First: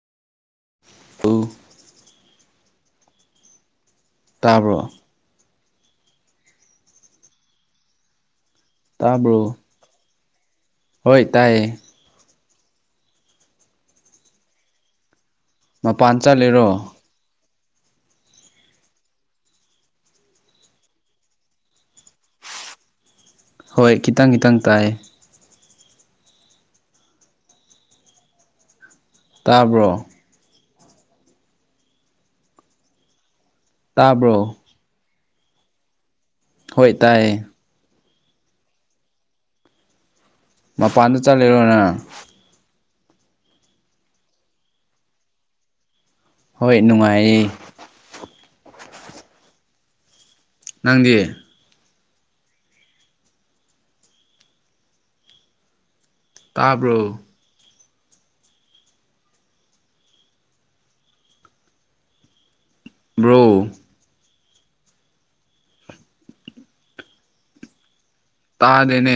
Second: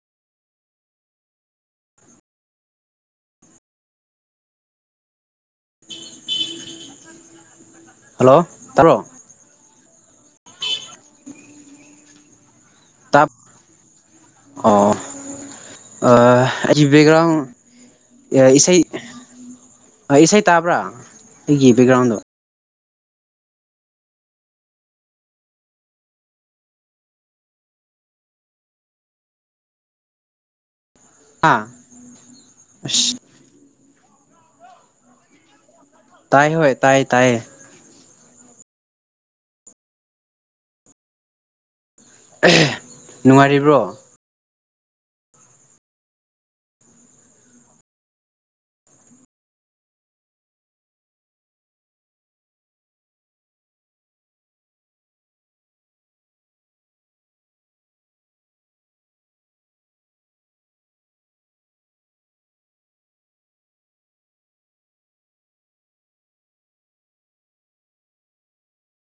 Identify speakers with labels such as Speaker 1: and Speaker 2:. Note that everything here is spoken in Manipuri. Speaker 1: ꯇ ꯇꯥꯕ꯭ꯔꯣ
Speaker 2: ꯍꯜꯂꯣ ꯇꯥꯃ
Speaker 1: ꯇꯕ꯭ꯔꯣ ꯍꯣꯏ ꯇꯥꯏꯌꯦ
Speaker 2: ꯇꯞ ꯑꯣ
Speaker 1: ꯃꯄꯥꯟ ꯆꯠꯂꯤꯔꯣ
Speaker 2: ꯑꯩ ꯕꯦꯛꯒ꯭ꯔꯥꯎꯟ ꯏꯁꯩ ꯏꯁꯩ ꯇꯥꯕ꯭ꯔꯥ ꯑꯩꯒꯤ ꯕꯦꯛꯒ꯭ꯔꯥꯎꯟꯗꯣ
Speaker 1: ꯍꯣꯏ ꯈꯤꯇꯪ ꯈꯤꯇꯪ ꯇꯥꯏ ꯇꯥꯕ꯭ꯔꯣ
Speaker 2: ꯑꯥ
Speaker 1: ꯇꯥꯕ꯭ꯔꯣ
Speaker 2: ꯇꯥꯏ ꯍꯣꯏ ꯇꯥꯏ ꯇꯥꯏꯌꯦ
Speaker 1: ꯃꯄꯥꯟꯗ ꯆꯠꯂꯔꯣꯅ
Speaker 2: ꯅꯨꯡꯉꯥꯏꯔꯤꯕ꯭ꯔꯣ
Speaker 1: ꯍꯣꯏ ꯅꯨꯡꯉꯥꯏꯌꯦ ꯅꯪꯗꯤ ꯇꯥꯕ꯭ꯔꯣ ꯕ꯭ꯔꯣ ꯇꯥꯗꯅꯦ